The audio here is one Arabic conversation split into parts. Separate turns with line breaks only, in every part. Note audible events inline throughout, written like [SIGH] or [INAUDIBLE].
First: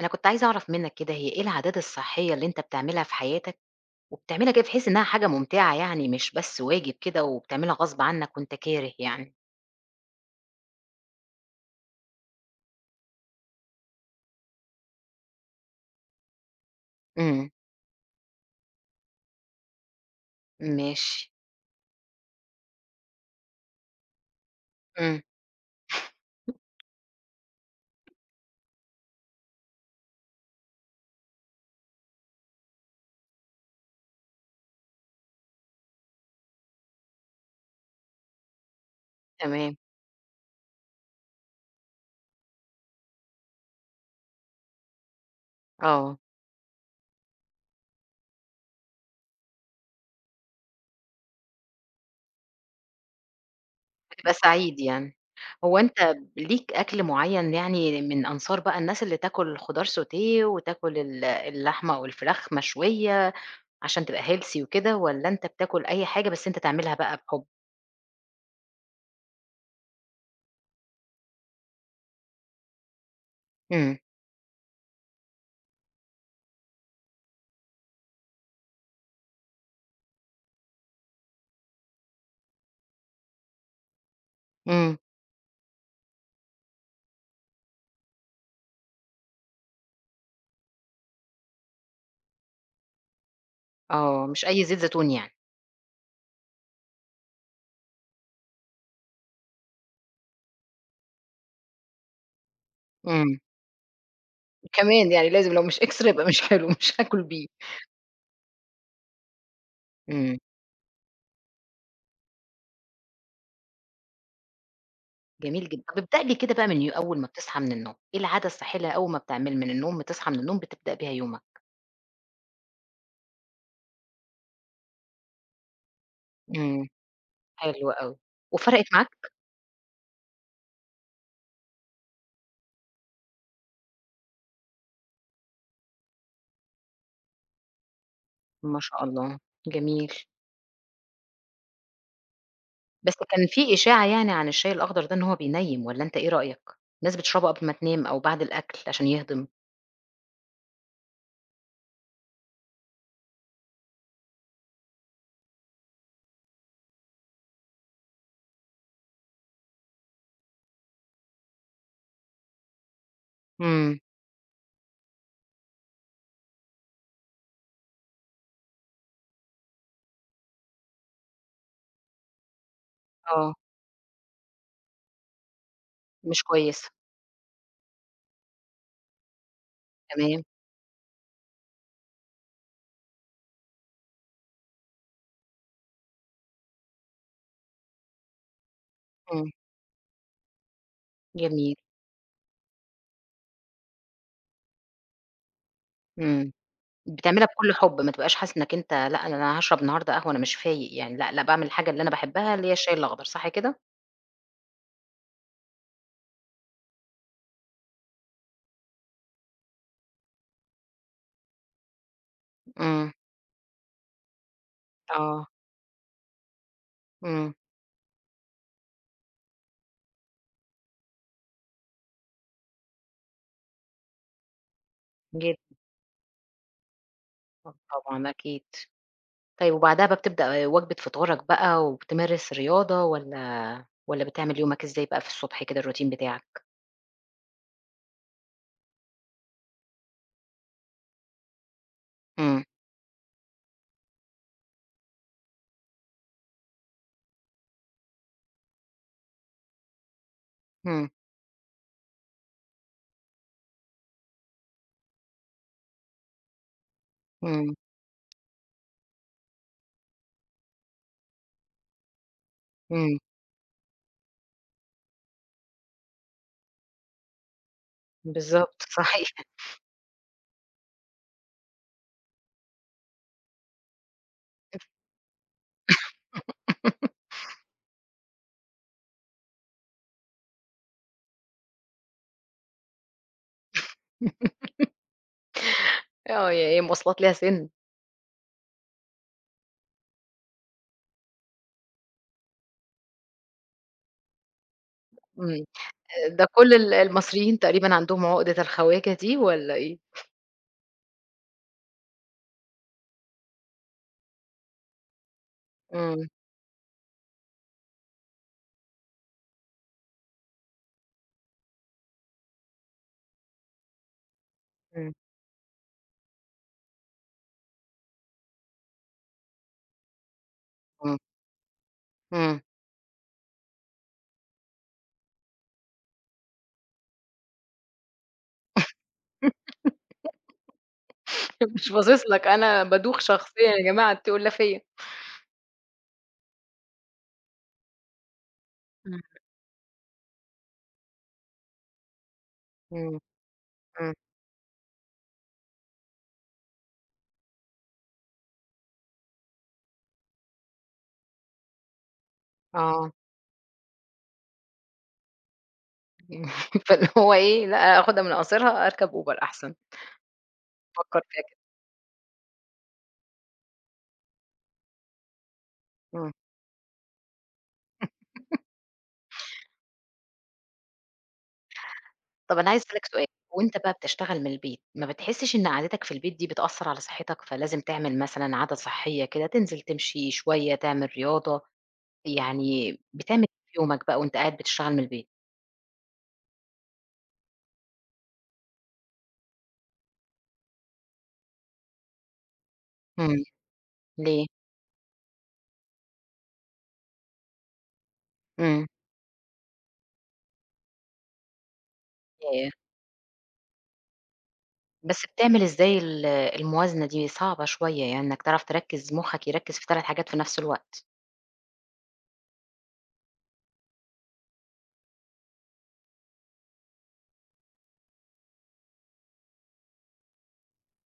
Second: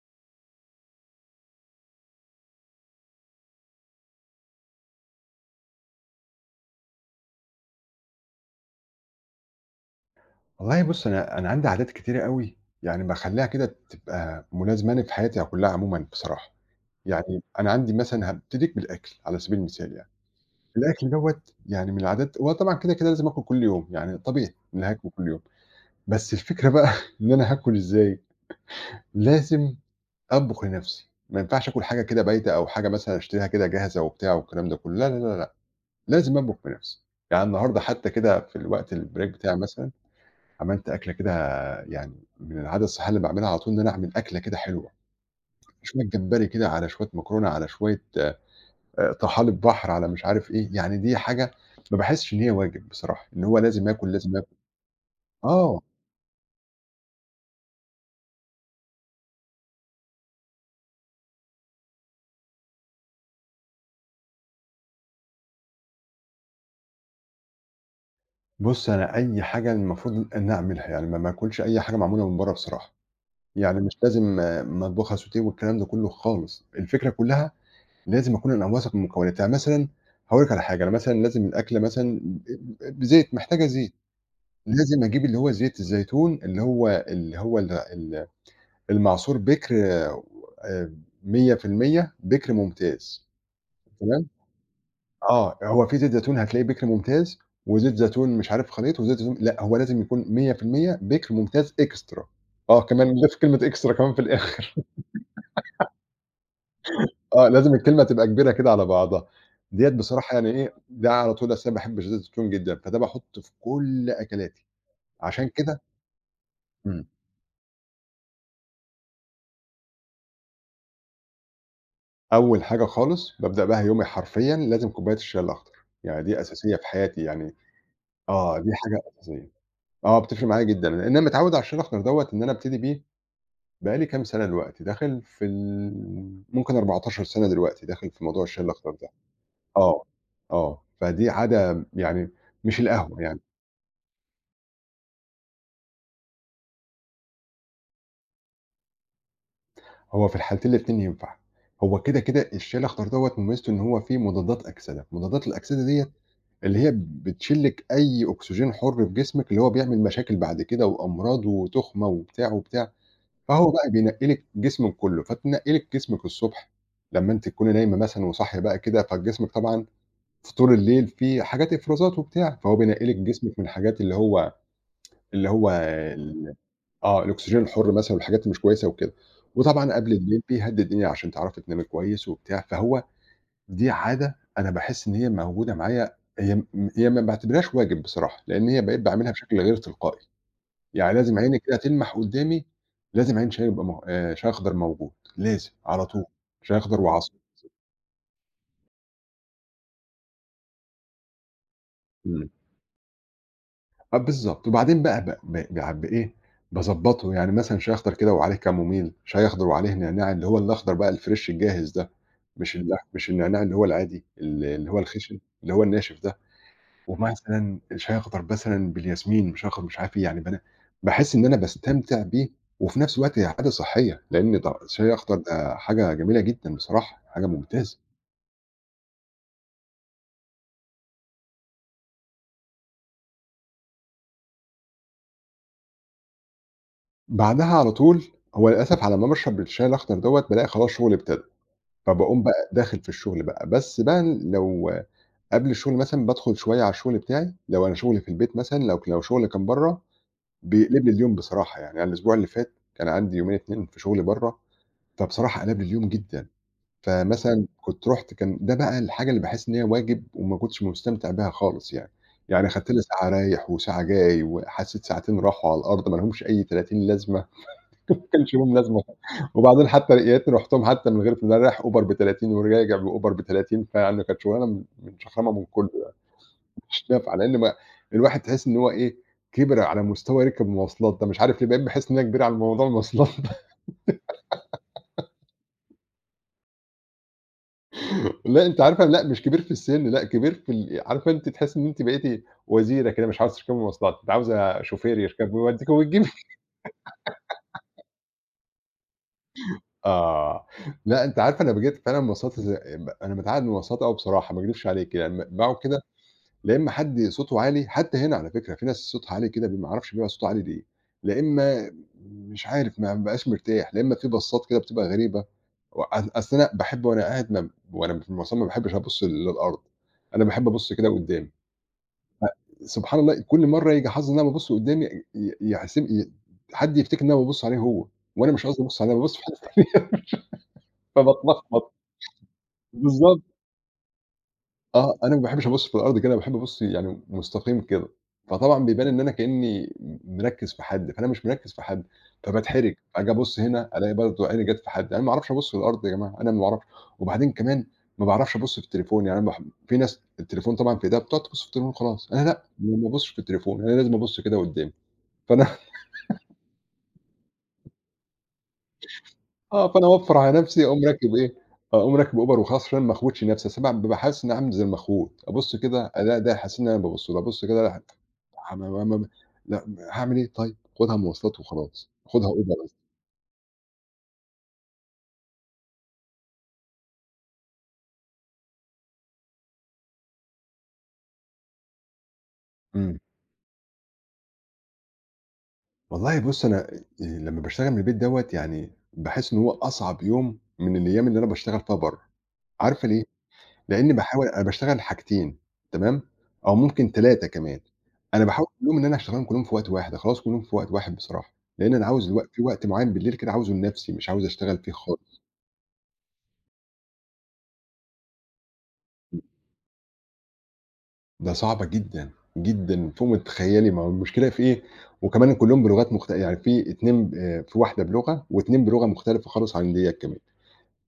أنا كنت عايزة أعرف منّك كده هي إيه العادات الصحية اللي أنت بتعملها في حياتك، وبتعملها كده بحيث إنها حاجة ممتعة يعني مش بس واجب كده وبتعملها غصب عنك وأنت كاره يعني؟
والله بُص، أنا عندي عادات كتيرة أوي، يعني باخلّيها كده تبقى ملازماني في حياتي كلّها عمومًا بصراحة، يعني
إمم.
أنا عندي مثلًا هابتديك بالأكل على سبيل المثال يعني، الأكل
ماشي.
دوّة يعني من العادات هو طبعًا كده لازم آكل كل يوم، يعني طبيعي إني هاكل
إمم.
كل يوم، بس الفكرة بقى [LAUGHS] إن أنا هاكل إزاي، لازم أطبخ لنفسي، ما ينفعش آكل حاجة كده بايتة أو حاجة مثلًا أشتريها كده جاهزة وبتاع والكلام ده كلّه، لا، لا، لا، لأ، لازم أطبخ بنفسي، يعني النهارده حتى كده في الوقت الbreak بتاعي
تمام.
مثلًا عملت أكلة كده يعني من العادة الصحية اللي باعملها على طول، إن أنا أعمل أكلة كده حلوة، شوية
آه.
جمبري كده، على شوية مكرونة، على شوية طحالب بحر، على مش عارف إيه، يعني دي حاجة ما باحسّش إن هي واجب بصراحة، إن هو لازم آكل،
بتبقى
لازم آكل.
سعيد يعني. هو
آه،
أنت ليك أكل معيّن يعني من أنصار بقى الناس اللي تاكل خضار سوتيه وتاكل اللحمة أو الفراخ مشوية عشان تبقى healthy وكده، والّا أنت بتاكل أي حاجة بس أنت تعملها بقى بحُب؟
بُص أنا أي حاجة المفروض إن أنا أعملها، يعني ما باكلش أي حاجة معمولة من برّه بصراحة، يعني مش
إمم.
لازم مطبخة sauté والكلام ده كله خالص، الفكرة كلّها لازم أكون أنا واثق من مكوناتها، يعني مثلًا هاقول لك على حاجة، أنا مثلًا لازم الأكلة مثلًا ب ب بزيت، محتاجة زيت،
إمم.
لازم أجيب اللي هو زيت الزيتون اللي هو اللي هو ال ال المعصور بِكر آآ 100% بِكر ممتاز،
آه،
تمام؟
مش أي زيت زيتون يعني.
آه، هو في زيت زيتون هتلاقيه بِكر ممتاز، وزيت زيتون مش عارف خليط، وزيت زيتون لأ، هو لازم يكون 100% بِكر ممتاز إكسترا، آه كمان نضيف
إمم.
كلمة إكسترا كمان في الآخر.
كمان يعني لازم لو مش إكسترا يبقى مش حلو، مش
[LAUGHS]
هاكل بيه.
آه، لازم الكلمة تبقى كبيرة كده على بعضها، ديّة بصراحة
إمم.
يعني إيه، ده على طول أصل أنا باحب زيت الزيتون جدًا، فده باحطه في كل أكلاتي، عشان
جميل
كده.
جدًا. طب ابدأ لي كده بقى من ي
إمم.
أول ما بتصحى من النوم، إيه العادة الصحية أول ما بتعمل من النوم بتصحى من النوم بتبدأ بيها يومك؟
أول حاجة خالص بابدأ بيها يومي حرفيًا لازم كوباية الشاي الأخضر، يعني دي أساسية في
إمم.
حياتي يعني.
حلو أوي.
آه، دي
وفرقت
حاجة
معاك؟
أساسية. آه، بتفرق معايا جدًا، لإن أنا متعوّد على الشاي الأخضر دوّة إن أنا ابتدي بيه بقى لي كام سَنة دلوقتي، داخل في ال ممكن 14 سَنة دلوقتي داخل في موضوع الشاي
ما
الأخضر
شاء
ده.
الله،
آه،
جميل.
آه، فدي عادة يعني مش
بس
القهوة يعني،
كان في إشاعة يعني عن الشاي الأخضر ده إن هو بينيّم والّا أنت إيه رأيك؟ الناس بتشربه قبل ما تنام أو بعد الأكل عشان يهضم.
هو في الحالتين الاتنين ينفع. هو كده الشاي الأخضر دوّة مميزته إن هو فيه مضادات أكسدة، مضادات الأكسدة ديّة اللي هي بتشيل لِك أي أكسجين حُر في جسمِك، اللي هو بيعمل مشاكل بعد كده وأمراض وتُخمة وبتاع، فهو بقى
إمم.
بينقّي لِك جسمِك كُلّه، فتنقّي لِك جسمِك الصبح لمّا أنتِ تكوني نايمة مثلًا وصاحية بقى كده، فجسمِك طبعًا في طول الليل فيه حاجات إفرازات وبتاع، فهو بينقّي لِك
آه،
جسمِك من الحاجات اللي هو اللي هو
مش
ال
كويسة.
آه، الأكسجين الحُر مثلًا والحاجات اللي مش كويسة وكده، وطبعًا قبل الليل
تمام.
بيهدّي الدنيا عشان تعرفي تنامي كويس وبتاع، فهو دي عادة أنا باحس إن هي موجودة معايا هي ما باعتبرهاش واجب بصراحة، لإن هي بقيت باعملها
إمم.
بشكل غير تلقائي، يعني لازم عيني كده
جميل.
تلمح قدّامي، لازم عين شاي يبقى مه شاي أخضر موجود، لازم على طول،
إمم.
شاي أخضر وعصير،
بتعملها بكل حُب، ما تبقاش حاسس إنك أنت لأ، أنا هاشرب النهارده قهوة أنا مش فايق يعني، لأ، لأ، باعمل الحاجة اللي أنا
إمم،
باحبها اللي هي الشاي الأخضر، صح كده؟
آه بالضبط، وبعدين بقى ب ب ب بإيه، باضبّطه يعني مثلًا شاي أخضر كده وعليه كاموميل، شاي أخضر وعليه نعناع اللي هو الأخضر بقى الفريش الجاهز ده، مش ال
إمم.
مش النعناع اللي هو العادي اللي هو الخشن،
آه.
اللي هو الناشف ده.
إمم.
ومثلًا شاي أخضر مثلًا بالياسمين، مش آخد مش عارف إيه، يعني باحس إن أنا باستمتع بيه، وفي نفس الوقت هي عادة صحية، لإن شاي أخضر
جدًا،
ده حاجة جميلة جدًا بصراحة، حاجة ممتازة.
طبعًا أكيد. طيب وبعدها بقى بتبدأ وجبة فطارك بقى وبتمارس رياضة والّا بتعمل يومك إزاي بقى في الصبح كده الروتين بتاعك؟
بعدها على طول هو للأسف على ما باشرب الشاي الأخضر دوّة بالاقي خلاص شغلي ابتدى، فباقوم
إمم.
بقى داخل في الشغل بقى، بس بقى لو قبل الشغل مثلًا بادخل شوية على الشغل بتاعي، لو أنا شغلي في البيت مثلًا، لو شغلي كان برّه بيقلب
إمم.
لي اليوم بصراحة يعني، أنا الأسبوع اللي فات كان عندي يومين 2 في شغل برّه، فبصراحة قلب لي اليوم جدًا. فمثلًا
إمم.
كنت رُحت كان ده بقى الحاجة اللي باحس إن هي واجب وما كنتش مستمتع بيها خالص يعني، يعني أخدت لي
إمم.
ساعة رايح وساعة جاي وحسيت ساعتين راحوا على الأرض ما لهمش أي 30 لازمة، ما كانش ليهم
بالضبط
لازمة.
صحيح.
وبعدين حتى يا ريتني رُحتهم حتى من غير فلوس، أنا رايح أوبر ب30 وراجع بأوبر ب30، فيعني كانت شغلانة من شخامة من كُلّه يعني مش نافعة،
[LAUGHS]
لإن ما الواحد تحس إن هو إيه، كِبِر على مستوى ركب المواصلات ده، مش عارف ليه بقيت باحس إن أنا كبير على موضوع المواصلات.
آه، يا هي مواصلات ليها سِن؟
لأ، أنتِ عارفة لأ، مش كبير في السِن، لأ كبير في ال عارفة أنتِ تحسّي إن أنتِ بقيتِ وزيرة كده، مش عاوزة تركبي مواصلات، أنتِ عاوزة شوفير يركب
إمم.
ويوديكِ ويجيبِك.
ده
[LAUGHS]
كل المصريين تقريبًا عندهم عقدة الخواجة دي والّا إيه؟
آه، لأ أنتِ عارفة أنا باجي فعلًا مواصلات ز ب أنا متعقد من المواصلات أوي بصراحة، ما أكدبش عليكِ، يعني لمّا باقعد كده
إمم.
لا إمّا حد صوته عالي، حتى هنا على فكرة في ناس صوتها عالي كده ما أعرفش بيبقى صوته عالي ليه، لا إمّا مش عارف ما بابقاش مرتاح، لا إمّا في بصّات كده بتبقى
إمم.
غريبة، و أ أصل أنا باحب وأنا في المواصلات ما باحبش أبُص للأرض، أنا باحب أبُص كده
إمم.
قدّامي.
إمم.
سبحان الله كل مرّة ييجي حظي إن أنا بابُص قدّامي ي يحسب ي حد يفتكر إن أنا بابُص عليه هو، وأنا مش قصدي أبُص عليه، أنا بابُص في حتّة [LAUGHS]
[LAUGHS]
تانية فباتلخبط،
مش باصص لك، أنا بادوخ
بالضبط،
شخصيًا يا جماعة أنتم ولا فيّا.
آه، أنا ما باحبش أبُص في الأرض كده، باحب أبُص يعني مستقيم كده، فطبعًا بيبان إن
إمم.
أنا كإنّي مركّز في حد، فأنا مش مركّز في حد، فباتحرج،
إمم.
آجي أبُص هنا ألاقي
إمم.
برضه عيني جات في حد، أنا ما أعرفش أبُص في الأرض يا جماعة، أنا ما باعرفش، وبعدين كمان ما باعرفش أبُص في التليفون، يعني أنا باح في ناس التليفون طبعًا في إيديها بتقعد تبُص في التليفون وخلاص، أنا لأ، ما
آه.
بابُصش في التليفون، أنا لازم أبُص كده قدّامي، فأنا
[LAUGHS] فاللي هو إيه، لأ آخُدها من قاصرها، أركب Uber أحسن.
فأنا أوفّر على نَفْسي أقوم
فكّر
راكب
فيها
إيه،
كده.
آه، أقوم راكب أوبر وخلاص عشان ما أخوتش نَفْسي، أصل بابقى حاسس إنّي عامل زي المخوت، أبُص كده
إمم.
ألاقي ده حاسس إن أنا بابُص له، أبُص كده ألاقي م م م لأ هاعمل إيه طيب، خُدها مواصلات وخلاص، خُدها
طَب أنا
أوبر
عايزة
بس.
أسألك سؤال، وأنت بقى بتشتغل من البيت، ما بتحسّش إن قعدتك في البيت دي بتأثّر على صحّتك، فلازم تعمل مثلًا عادة صحّية كده، تنزل تمشي شوية، تعمل رياضة، يعني
إمم.
بتعمل إيه في يومك بقى وأنت قاعد بتشتغل من البيت؟
والله بُص أنا لمّا باشتغل من البيت دوّة يعني باحس إن هو أصعب يوم من الأيام اللي أنا باشتغل فيها برّه، عارفة ليه؟
إمم.
لإني باحاول
ليه؟
أنا باشتغل حاجتين تمام، أو ممكن 3 كمان، أنا باحاول
إمم.
كلّهم إن أنا أشتغلهم كلّهم في وقت واحد، أخلّصهم كلّهم في وقت واحد بصراحة، لإن أنا عاوز في
ياه!
وقت معيّن بالليل كده عاوزه لنَفْسي، مش عاوز أشتغل فيه
بس
خالص،
بتعمل إزاي الموازنة دي؟ صعبة شوية يعني إنك تعرف تركّز مُخّك يركّز في 3 حاجات في نفس الوقت.
ده صعبة جدًا، جدًا فوق ما تتخيّلي، ما هو المشكلة في إيه، وكمان كلّهم بلغات يعني في 2 ب آه، في واحدة بلغة و2 بلغة مختلفة خالص عن ديّة كمان،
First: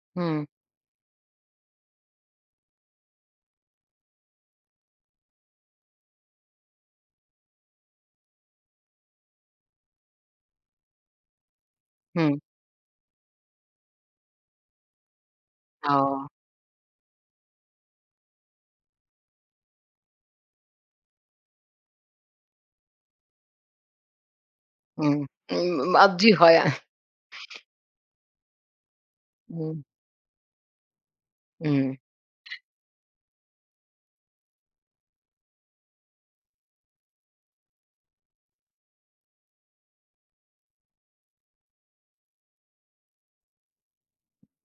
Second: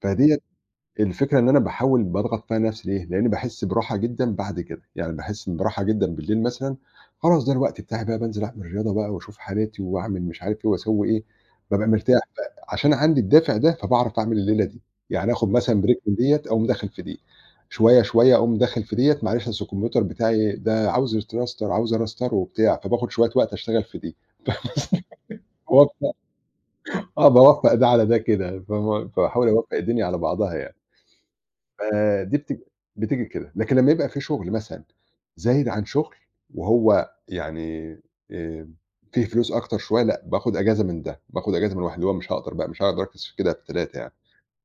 فديّة
إمم.
الفكرة إن أنا باحاول باضغط فيها نفسي ليه، لإني باحس براحة جدًا بعد كده، يعني باحس براحة جدًا بالليل مثلًا، خلاص ده الوقت بتاعي بقى بانزل أعمل رياضة بقى واشوف حالاتي واعمل مش عارف إيه واسوي إيه، بابقى مرتاح
إمم.
بقى عشان عندي الدافع ده فباعرف أعمل الليلة دي، يعني آخد مثلًا break من
آه.
ديّة أقوم داخل في دي، شوية أقوم داخل في ديّة معلش أصل الكمبيوتر بتاعي ده عاوز Cluster عاوز أراستره وبتاع، فباخد شوية وقت أشتغل في دي،
إمم.
[LAUGHS]
م
باوفّق
مقضّيها يعني. [LAUGHS]
آه باوفّق ده على ده كده، فاهمة، فباحاول أوفّق
إمم.
الدنيا على بعضها يعني.
إمم.
فدي بتيجي كده، لكن لمّا يبقى في شغل مثلًا زايد عن شغل وهو يعني آآ، فيه فلوس أكتر شوية، لأ باخد أجازة من ده، باخد أجازة من واحد، اللي هو مش هاقدر بقى مش هاقدر أركّز في 3 يعني،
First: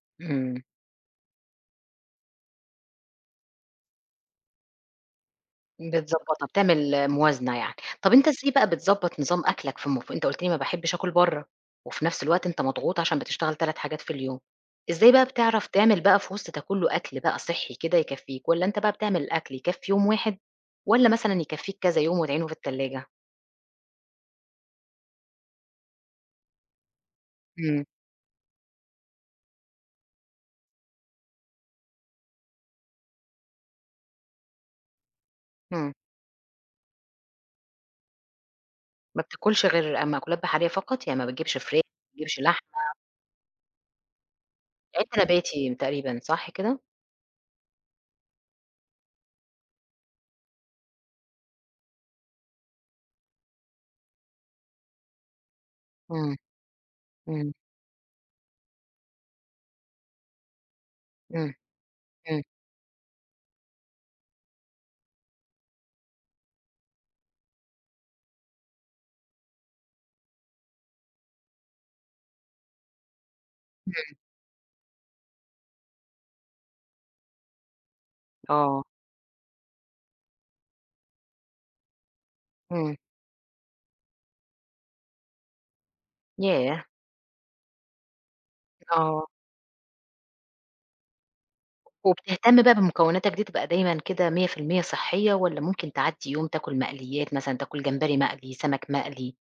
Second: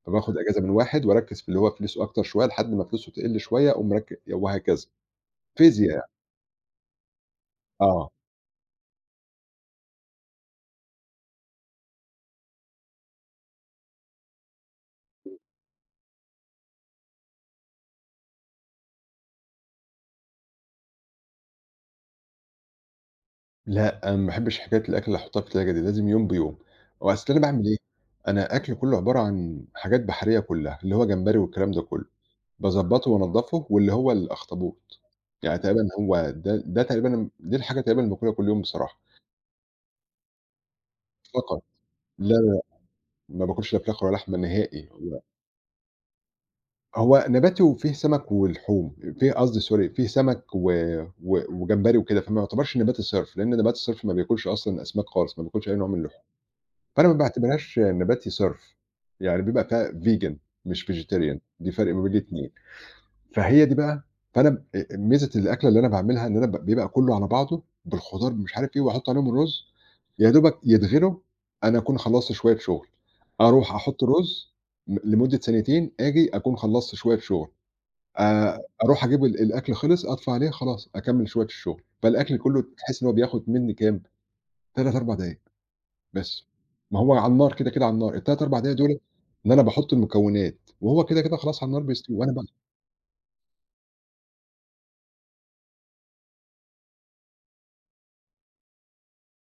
فباخد أجازة
إمم.
من واحد وأركّز في اللي هو فلوسه أكتر شوية لحد ما فلوسه تقل شوية أقوم وهكذا، فيزيا يعني،
بتضبّطها، بتعمل موازنة يعني.
آه،
طَب أنت إزاي بقى بتضبّط نظام أكلك في مف أنت قُلت لي ما باحبش آكل برّه، وفي نفس الوقت أنت مضغوط عشان بتشتغل 3 حاجات في اليوم. إزاي بقى بتعرف تعمل بقى في وسط ده كُلّه أكل بقى صحّي كده يكفّيك والّا أنت بقى بتعمل الأكل يكفّي يوم واحد والّا مثلًا يكفّيك كذا يوم وتعينه في التلاجة؟
لأ أنا ما باحبش حكاية الأكل اللي أحطها في التلاجة دي، لازم يوم بيوم، وأصل أنا باعمل إيه،
إمم.
أنا أكلي كله عبارة عن حاجات بحرية كلها، اللي هو جمبري والكلام ده كله. باضبّطه وانضّفه واللي هو الأخطبوط، يعني تقريبًا
إمم.
هو ده تقريبًا دي الحاجة تقريبًا اللي باكلها كل يوم بصراحة،
ما بتاكلش غير مأكولات بحرية فقط؟ يعني ما بتجيبش
فقط.
فراخ، ما
لا،
بتجيبش
لا،
لحم،
ما باكلش لا فراخ ولا لحمة نهائي،
يعني أنت
هو
نباتي تقريبًا صح كده؟
هو نباتي وفيه سمك ولحوم، فيه قصدي sorry فيه سمك و و وجمبري وكده، فما يعتبرش نباتي صِرف، لإن نباتي الصِرف ما بياكلش أصلًا أسماك خالص، ما بياكلش أي نوع من اللحوم،
إمم.
فأنا ما
إمم.
باعتبرهاش نباتي صِرف، يعني بيبقى فيها vegan مش vegetarian،
إمم.
دي فرق ما بين
إمم.
الاتنين. فهي دي بقى. فأنا ب ميزة الأكلة اللي أنا باعملها إن أنا بيبقى كُلّه على بعضه بالخضار بمش عارف إيه وأحُط عليهم الرُز، يا دوبك يتغِلوا أنا أكون خلّصت شوية شُغل، أروح أحُط رُز لمدة ثانيتين آجي أكون خلّصت شوية شُغل،
آه.
أروح أجيب الأكل، خلِص أطفي عليه خلاص أكمّل شوية الشُغل، فالأكل كُلّه
إمم.
تحس إن هو بياخُد منّي كام، 3، 4 دقايق بس،
ياه!
ما هو على النار كده، كده على النار، ال3، 4 دقايق دُولة
آه،
إن أنا باحُط المكونات وهو كده، كده خلاص على النار بيستوي وأنا ب
وبتهتم بقى بمكوناتك دي تبقى دايمًا كده 100% صحية، والّا ممكن تعدّي يوم تاكل مقليات مثلًا، تاكل جمبري مقلي، سمك مقلي؟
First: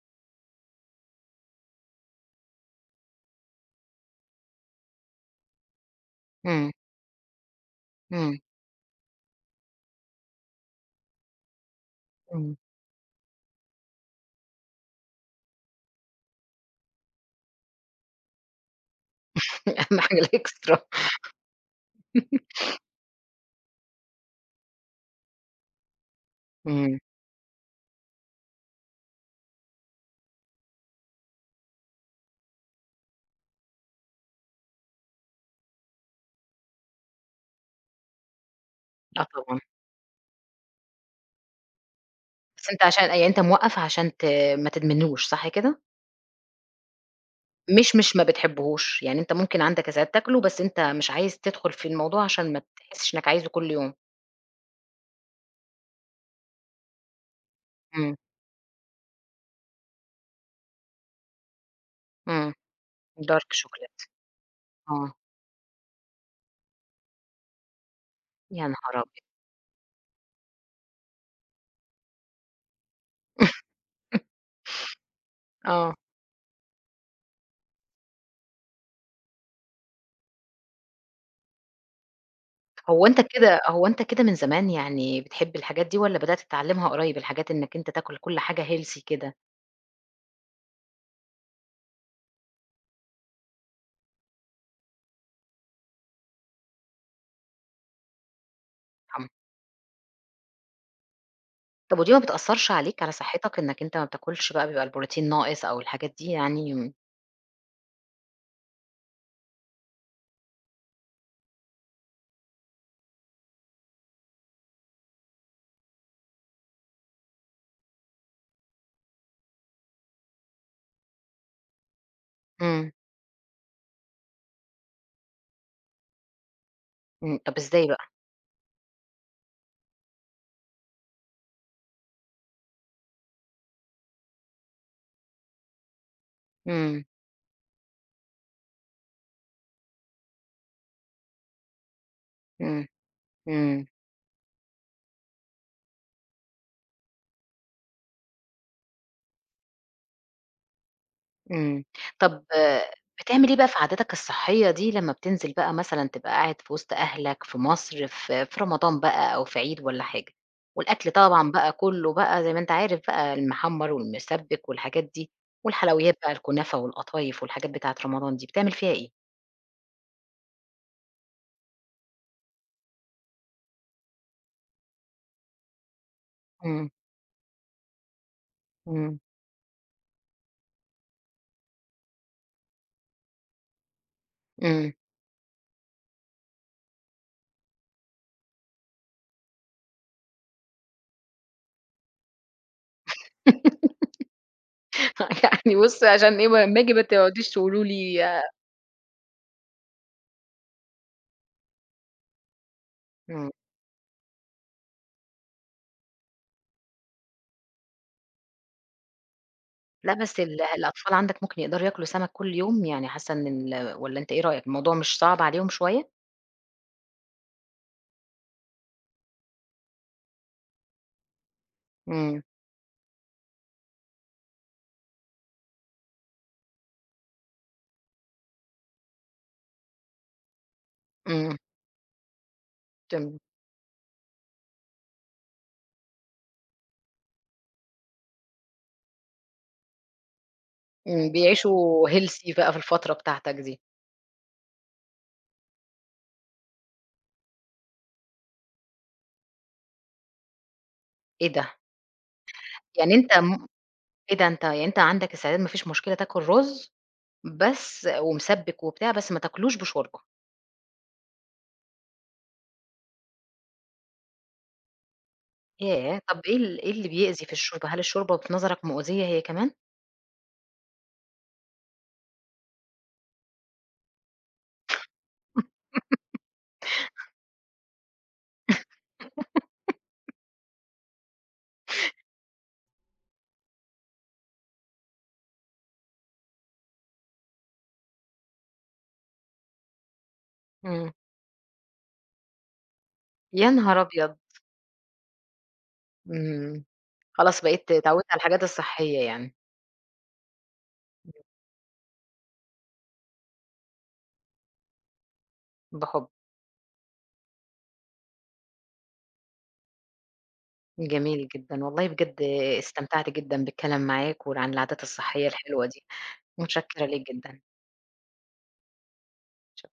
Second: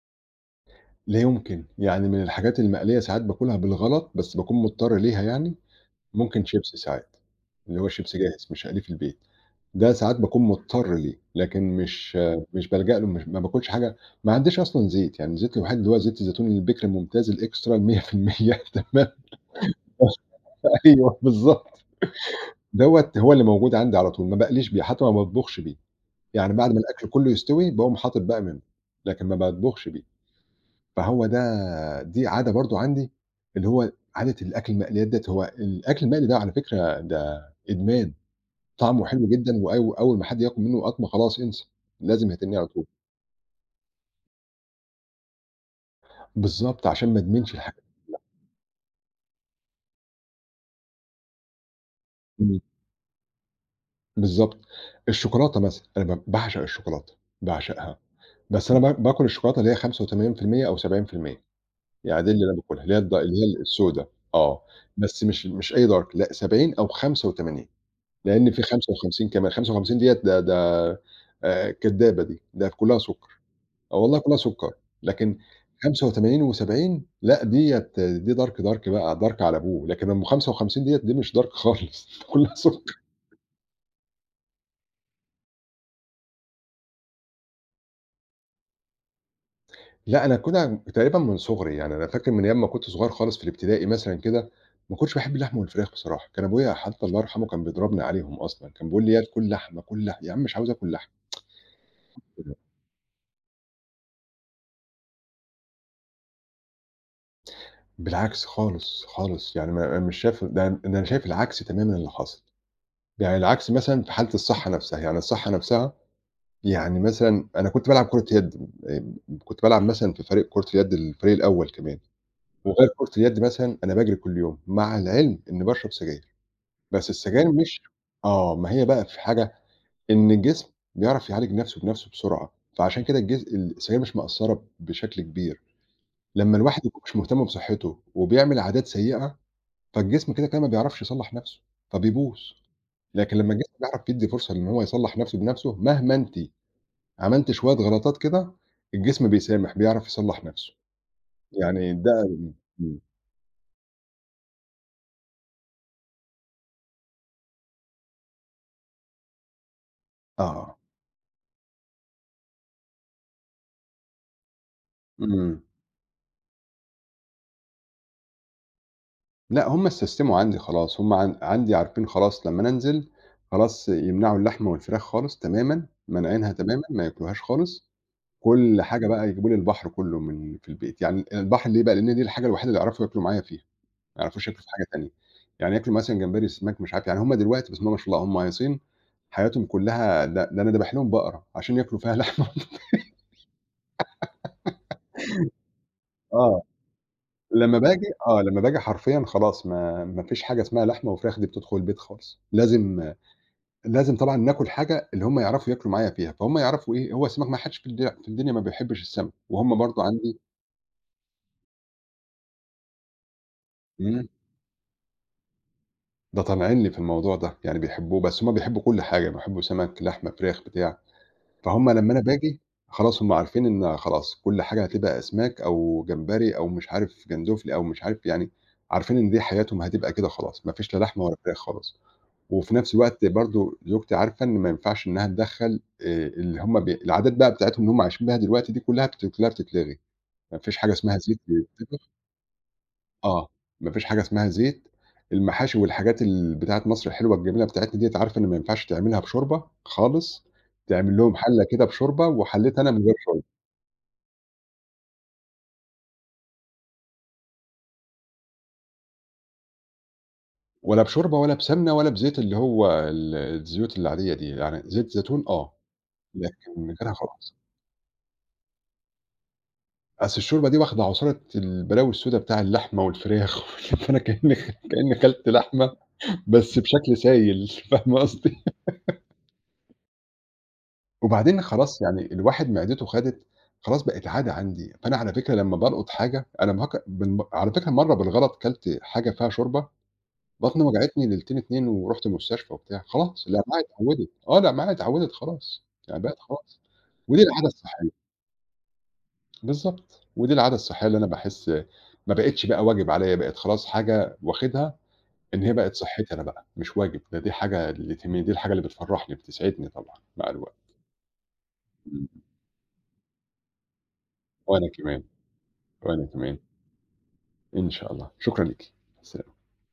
لا يمكن، يعني من الحاجات المقلية ساعات باكلها بالغلط، بس باكون مضطر ليها يعني، ممكن
إمم.
شيبسي ساعات، اللي هو شيبسي
إمم.
جاهز مش هاقليه في البيت، ده ساعات باكون مضطر ليه، لكن مش
إمم.
مش بالجأ له، مش ما باكلش حاجة. ما عنديش أصلًا زيت، يعني الزيت الوحيد اللي هو زيت الزيتون البكر الممتاز الإكسترا ال100% [LAUGHS] تمام،
[LAUGHS] أهم حاجة الextra.
أيوه بالضبط، دوّة هو اللي موجود عندي على طول، ما باقليش بيه، حتى ما باطبخش بيه، يعني بعد ما
إمم.
الأكل كله يستوي باقوم حاطط بقى منه، لكن ما باطبخش بيه. فهو ده دي عادة برضه عندي، اللي هو عادة الأكل المقليات ديّة، هو الأكل المقلي ده على فكرة ده إدمان، طعمه حلو
آه
جدًا
طبعًا.
أول ما حد ياكل منه قطمة خلاص انسى، لازم يهتنيه على
بس أنت
طول.
عشان يعني أنت موقّف عشان ما تدمنوش صح كده؟
بالضبط، عشان ما أدمنش الحاجة.
مش ما بتحبّهوش، يعني أنت ممكن عندك ساعات تاكله، بس أنت مش عايز تدخل في الموضوع عشان
إمم،
ما تحسّش إنّك عايزه كل يوم.
بالضبط. الشوكولاتة مثلًا، أنا باعشق الشوكولاتة، باعشقها،
إمم.
بس أنا باكل الشوكولاتة اللي هي 85% أو 70%، يعني دي اللي
إمم.
أنا باكلها، اللي هي اللي
dark
هي السودا.
chocolate.
آه،
آه.
بس مش أي دارك، لأ 70 أو 85. لإن في
يا نهار أبيض!
55 كمان، 55 ديّة ده ده كدابة دي، ده كلّها سُكّر، آه والله كلّها
[LAUGHS]
سُكّر، لكن
آه.
85 و70 لأ ديّة دي dark dark بقى dark على أبوه، لكن أم 55 ديّة دي مش dark خالص، [LAUGHS] كلّها سُكّر.
هو أنت كده من زمان يعني بتحب الحاجات دي والّا بدأت تتعلّمها قريب الحاجات إنّك أنت تاكل كل حاجة healthy كده؟
لأ أنا كده تقريبا من صُغري، يعني أنا فاكر من أيام ما كنت صغيّر خالص في الابتدائي مثلًا كده، ما كنتش باحب اللحمة والفراخ بصراحة، كان أبويا حتى الله يرحمه كان بيضربني عليهم أصلًا، كان بيقول لي: "يا
آه.
كُل لحمة، كُل لحمة." يا عم مش عاوز آكل لحمة.
طَب ودي ما بتأثّرش عليك على صحّتك إنّك أنت ما بتاكلش بقى بيبقى البروتين ناقص أو الحاجات دي يعني؟
بالعكس خالص، خالص، يعني ما مش شايف ده ده أنا شايف العكس تمامًا اللي حصل، يعني العكس مثلًا في حالة الصحّة نفسها، يعني الصحّة نفسها. يعني مثلًا أنا كنت بالعب كرة يد، آآ كنت بالعب مثلًا في فريق كرة اليد الفريق الأول كمان، وغير
إمم.
كرة اليد مثلًا أنا باجري كل يوم، مع العلم إني باشرب سجاير، بس
إمم.
السجاير
طَب
مش
إزاي بقى؟
آه، ما هي بقى في حاجة إن الجسم بيعرف يعالج نفسه بنفسه بسرعة، فعشان كده السجاير مش مأثّرة بشكل كبير، لمّا الواحد يكون
إمم.
مش مهتم بصحّته وبيعمل عادات سيئة فالجسم كده كده ما بيعرفش يصلّح نَفْسه، فبيبوظ.
إمم.
لكن لمّا الجسم
إمم.
بيعرف يدّي فرصة إن هو يصلّح نَفْسه بنَفْسه، مهما أنتِ عملتِ شوية غلطات كده، الجسم بيسامح، بيعرف يصلّح نَفْسه.
إمم.
يعني ده
طَب
ال
آه،
إمم.
بتعمل إيه بقى في عاداتك الصحية دي لمّا بتنزل بقى مثلًا تبقى قاعد في وسط أهلك في مصر في رمضان بقى أو في عيد والّا حاجة؟
آه.
والأكل طبعًا بقى كُلّه بقى زي ما أنت عارف بقى المحمّر والمسبِّك والحاجات دي،
إمم.
والحلويات بقى الكنافة والقطايف والحاجات بتاعة رمضان دي، بتعمل فيها إيه؟
لأ هم استسلموا عندي خلاص، هم عندي عارفين خلاص لمّا أنا أنزل، خلاص يمنعوا اللحمة والفراخ خالص تمامًا، مانعينها تمامًا،
إمم.
ما ياكلوهاش خالص. كل حاجة
إمم.
بقى يجيبوا لي البحر كُلّه من في البيت. يعني البحر ليه بقى؟ لإن دي الحاجة الوحيدة اللي يعرفوا ياكلوا معايا فيها. ما يعرفوش ياكلوا في حاجة
إمم.
تانية، يعني ياكلوا مثلًا جمبري، سمك، مش عارف يعني هُم دلوقتي بسم الله ما شاء الله هُم هايصين حياتهم كلّها ده ده أنا ذابح لهم بقرة عشان ياكلوا فيها لحمة. [LAUGHS]
[LAUGHS] يعني بُص عشان إيه
آه،
لمّا آجي ما تقعديش تقولوا لي.
لمّا باجي حرفيًا خلاص ما فيش حاجة اسمها لحمة وفراخ دي بتدخل البيت خالص، لازم
إمم.
لازم طبعًا ناكل حاجة اللي هُم يعرفوا ياكلوا معايا فيها، فهُم يعرفوا إيه، هو السمك ما حدش في الدنيا ما بيحبش السمك، وهُم برضه
لأ
عندي
بس الأطفال عندك ممكن يقدروا ياكلوا سَمَك كل يوم؟ يعني حاسة إن والّا
إمم،
أنت إيه رأيك الموضوع مش صعب عليهم شوية؟
ده طالعين لي في الموضوع ده، يعني بيحبوه بس هُم بيحبوا كل حاجة، بيحبوا سمك، لحمة، فراخ، بتاع. فهُم لمّا أنا
إمم.
باجي خلاص هُم عارفين إن خلاص كل حاجة هتبقى أسماك أو جمبري أو مش عارف جندوفلي أو مش عارف يعني عارفين إن دي حياتهم هتبقى كده خلاص، ما فيش لا لحمة ولا فراخ
إمم.
خالص. وفي نفس الوقت
تمام.
برضه زوجتي عارفة إن ما ينفعش إنّها تدخّل اللي هُم العادات بقى بتاعتهم اللي هُم عايشين بيها دلوقتي دي كلّها كلّها بتتلغي، ما فيش حاجة اسمها
إمم.
زيت.
بيعيشوا healthy بقى في الفترة
آه،
بتاعتك دي.
ما فيش حاجة اسمها زيت، المحاشي والحاجات ال بتاعة مصر الحلوة الجميلة بتاعتنا ديّة عارفة إن ما ينفعش تعملها بشوربة خالص، تعمل لهم
إيه
حلة
ده!
كده بشوربة، وحليت أنا من غير
يعني أنت
شوربة،
م إيه ده، أنت يعني أنت عندك استعداد ما فيش مشكلة تاكل رز بس ومسبِّك وبتاع، بس ما تاكلوش بشوربة؟
ولا بشوربة ولا بسمنة ولا بزيت اللي هو ال الزيوت العادية دي، يعني زيت زيتون آه،
ياه! طَب
لكن
إيه
من
اللي
غيرها
بيأذي في
خلاص،
الشوربة، هل الشوربة في نظرك مؤذية هي كمان؟
أصل الشوربة دي واخدة عصارة البلاوي السودا بتاع اللحمة والفراخ، [LAUGHS] فأنا كأني كلت لحمة بس بشكل سايل، فاهمة قصدي؟ وبعدين خلاص يعني الواحد معدته خدِت، خلاص بقت عادة عندي، فأنا على فكرة لمّا بالقُط حاجة أنا باك بالم على فكرة مرّة بالغلط كلت حاجة فيها شوربة، بطني
إمم.
وجعتني ليلتين 2 ورُحت المستشفى وبتاع، خلاص
يا
الأمعاء
نهار
اتعوّدت،
أبيض!
آه الأمعاء اتعوّدت خلاص، يعني بقت خلاص،
إمم.
ودي
خلاص
العادة
بقيت
الصحية،
اتعودت على الحاجات الصحية يعني.
بالضبط، ودي العادة الصحية اللي أنا باحس ما بقتش بقى واجب عليّا، بقت خلاص حاجة واخدها إن هي بقت
بحُب.
صحّتي أنا بقى، مش واجب، دي حاجة اللي تهمني، دي الحاجة اللي بتفرّحني، بتسعدني طبعًا مع الوقت،
جميل جدًا، والله
إمم،
بجد استمتعت جدًا بالكلام معاك وعن
وأنا
العادات
كمان،
الصحية الحلوة دي.
وأنا كمان.
متشكرة ليك جدًا.
إن شاء الله، شكرًا ليكِ. السلا